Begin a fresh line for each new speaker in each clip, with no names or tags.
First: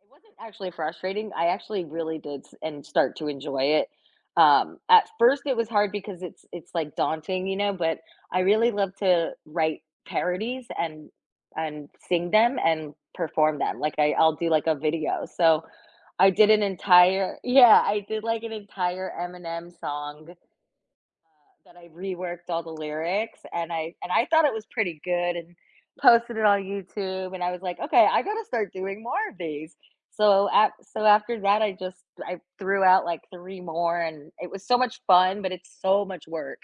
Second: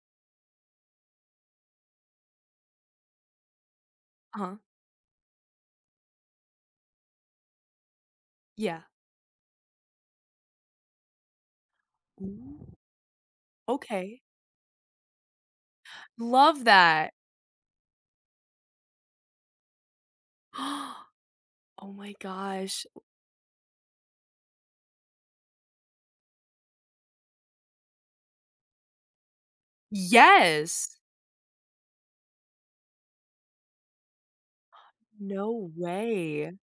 It wasn't actually frustrating. I actually really did s en start to enjoy it.
Uh-huh.
Um, at first, it was hard because it's it's, like, daunting, you know, but, I really
Yeah.
love to write parodies and, and sing them
Ooh.
and perform them. Like, I
Okay.
I'll do like a video. So I did an
Love that.
entire Yeah, I did, like, an entire Eminem song, uh, that I
Oh, my
reworked all the
gosh.
lyrics, and I and I thought it was pretty good and posted it on YouTube, and I was, like, okay, I gotta start doing more of these. So a
Yes.
so after that, I just, I threw out, like, 3 more, and it was so much fun, but
No
it's so much
way.
work,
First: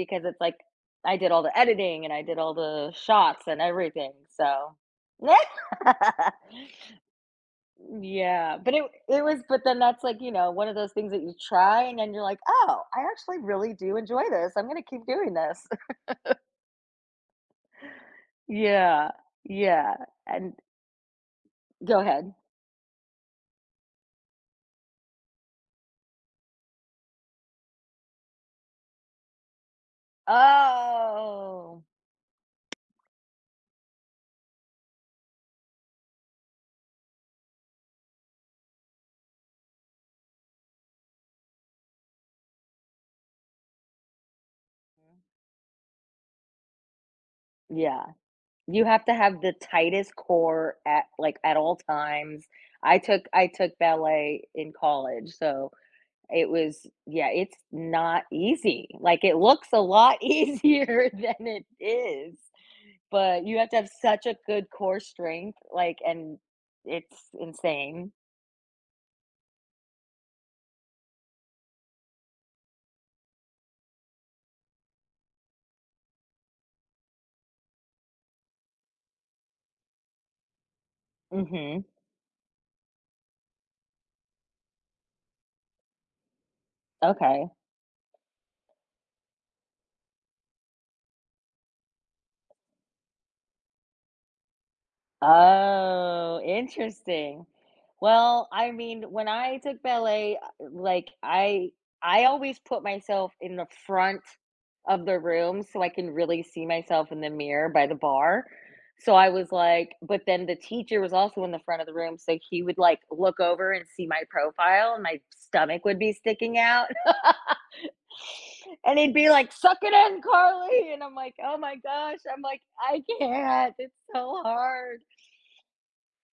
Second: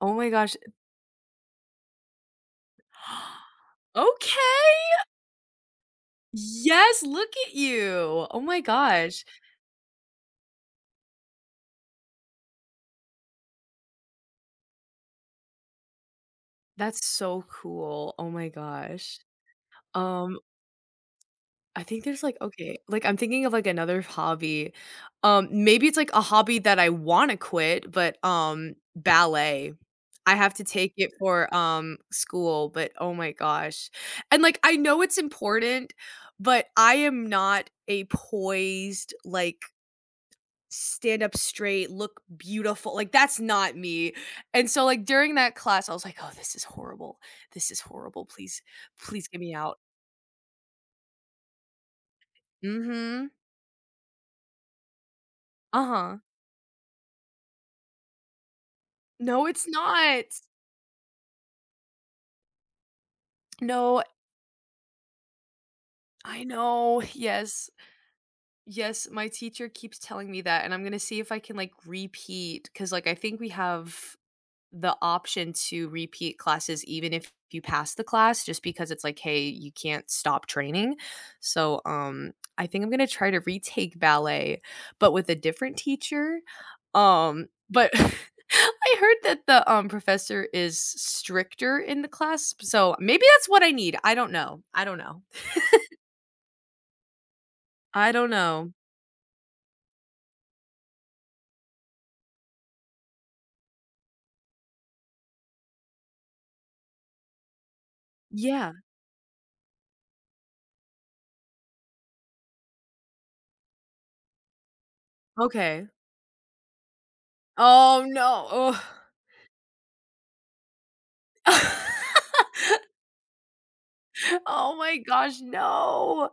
Oh, my
it's,
gosh,
like,
uh
I did all the editing, and I did all the shots and everything.
Okay.
So what?
Yes, look at you. Oh,
Yeah,
my
but, it it
gosh.
was, but, then that's, like, you know, one of those things that you try and then you're, like, oh, I actually really do enjoy this. I'm gonna keep doing this.
That's so cool, oh, my
Yeah,
gosh.
yeah,
Um,
and
I
Go
think there's,
ahead.
like, okay, like, I'm thinking of, like, another hobby, um, maybe it's, like, a hobby that I wanna quit, but, um, ballet. I have to take it for,
Oh.
um, school, but, oh my gosh, and, like, I know it's important, but, I am not a poised, like, stand up straight, look beautiful, like, that's not me, and so, like, during that class, I was, like, "Oh, this is horrible, this is
Yeah.
horrible, please,
You have to
please get
have the
me out."
tightest core at, like, at all times. I took
Mhm.
I took ballet in college. So,
Uh-huh.
it was, yeah, it's not easy. Like, it
No, it's
looks a lot
not.
easier than it is, but, you have to have
No
such a good core strength, like, and
I know,
it's
yes.
insane.
Yes, my teacher keeps telling me that, and I'm gonna see if I can, like, repeat 'cause, like, I think we have the option to repeat classes even if you pass the class just because it's, like, hey, you can't stop training. So,
Mhm.
um, I think I'm gonna try to retake ballet, but with a different teacher. Um,
Okay.
but I heard that the, um, professor is s stricter in the class, p so maybe that's what I need. I don't know. I don't know.
Oh, interesting.
I don't
Well,
know.
I mean, when I took ballet, uh, like, I I always put myself in the front of the room so I can really see myself in the mirror by the bar.
Yeah.
So, I was, like but, then the teacher was also in the front of the room, so he would, like, look over and see my profile and my stomach
Okay.
would be sticking out.
Oh, no, ugh.
And he'd be, like, suck it in, Carly, and I'm, like, oh, my gosh. I'm, like, I can't. It's so
Oh, my
hard.
gosh, no,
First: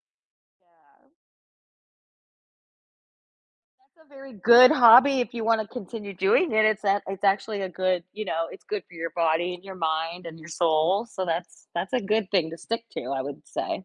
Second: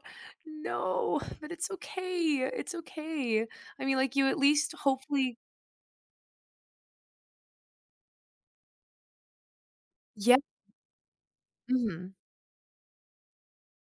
Yeah.
no, but, it's okay, it's okay, I mean,
That's a
like, you
very
at
good
least
hobby if
hopefully
you wanna continue doing it. It's a it's actually a good, you know, it's good for your body and your mind
Ye
and your soul. So that's that's a
Mhm.
good thing to stick to, I would say.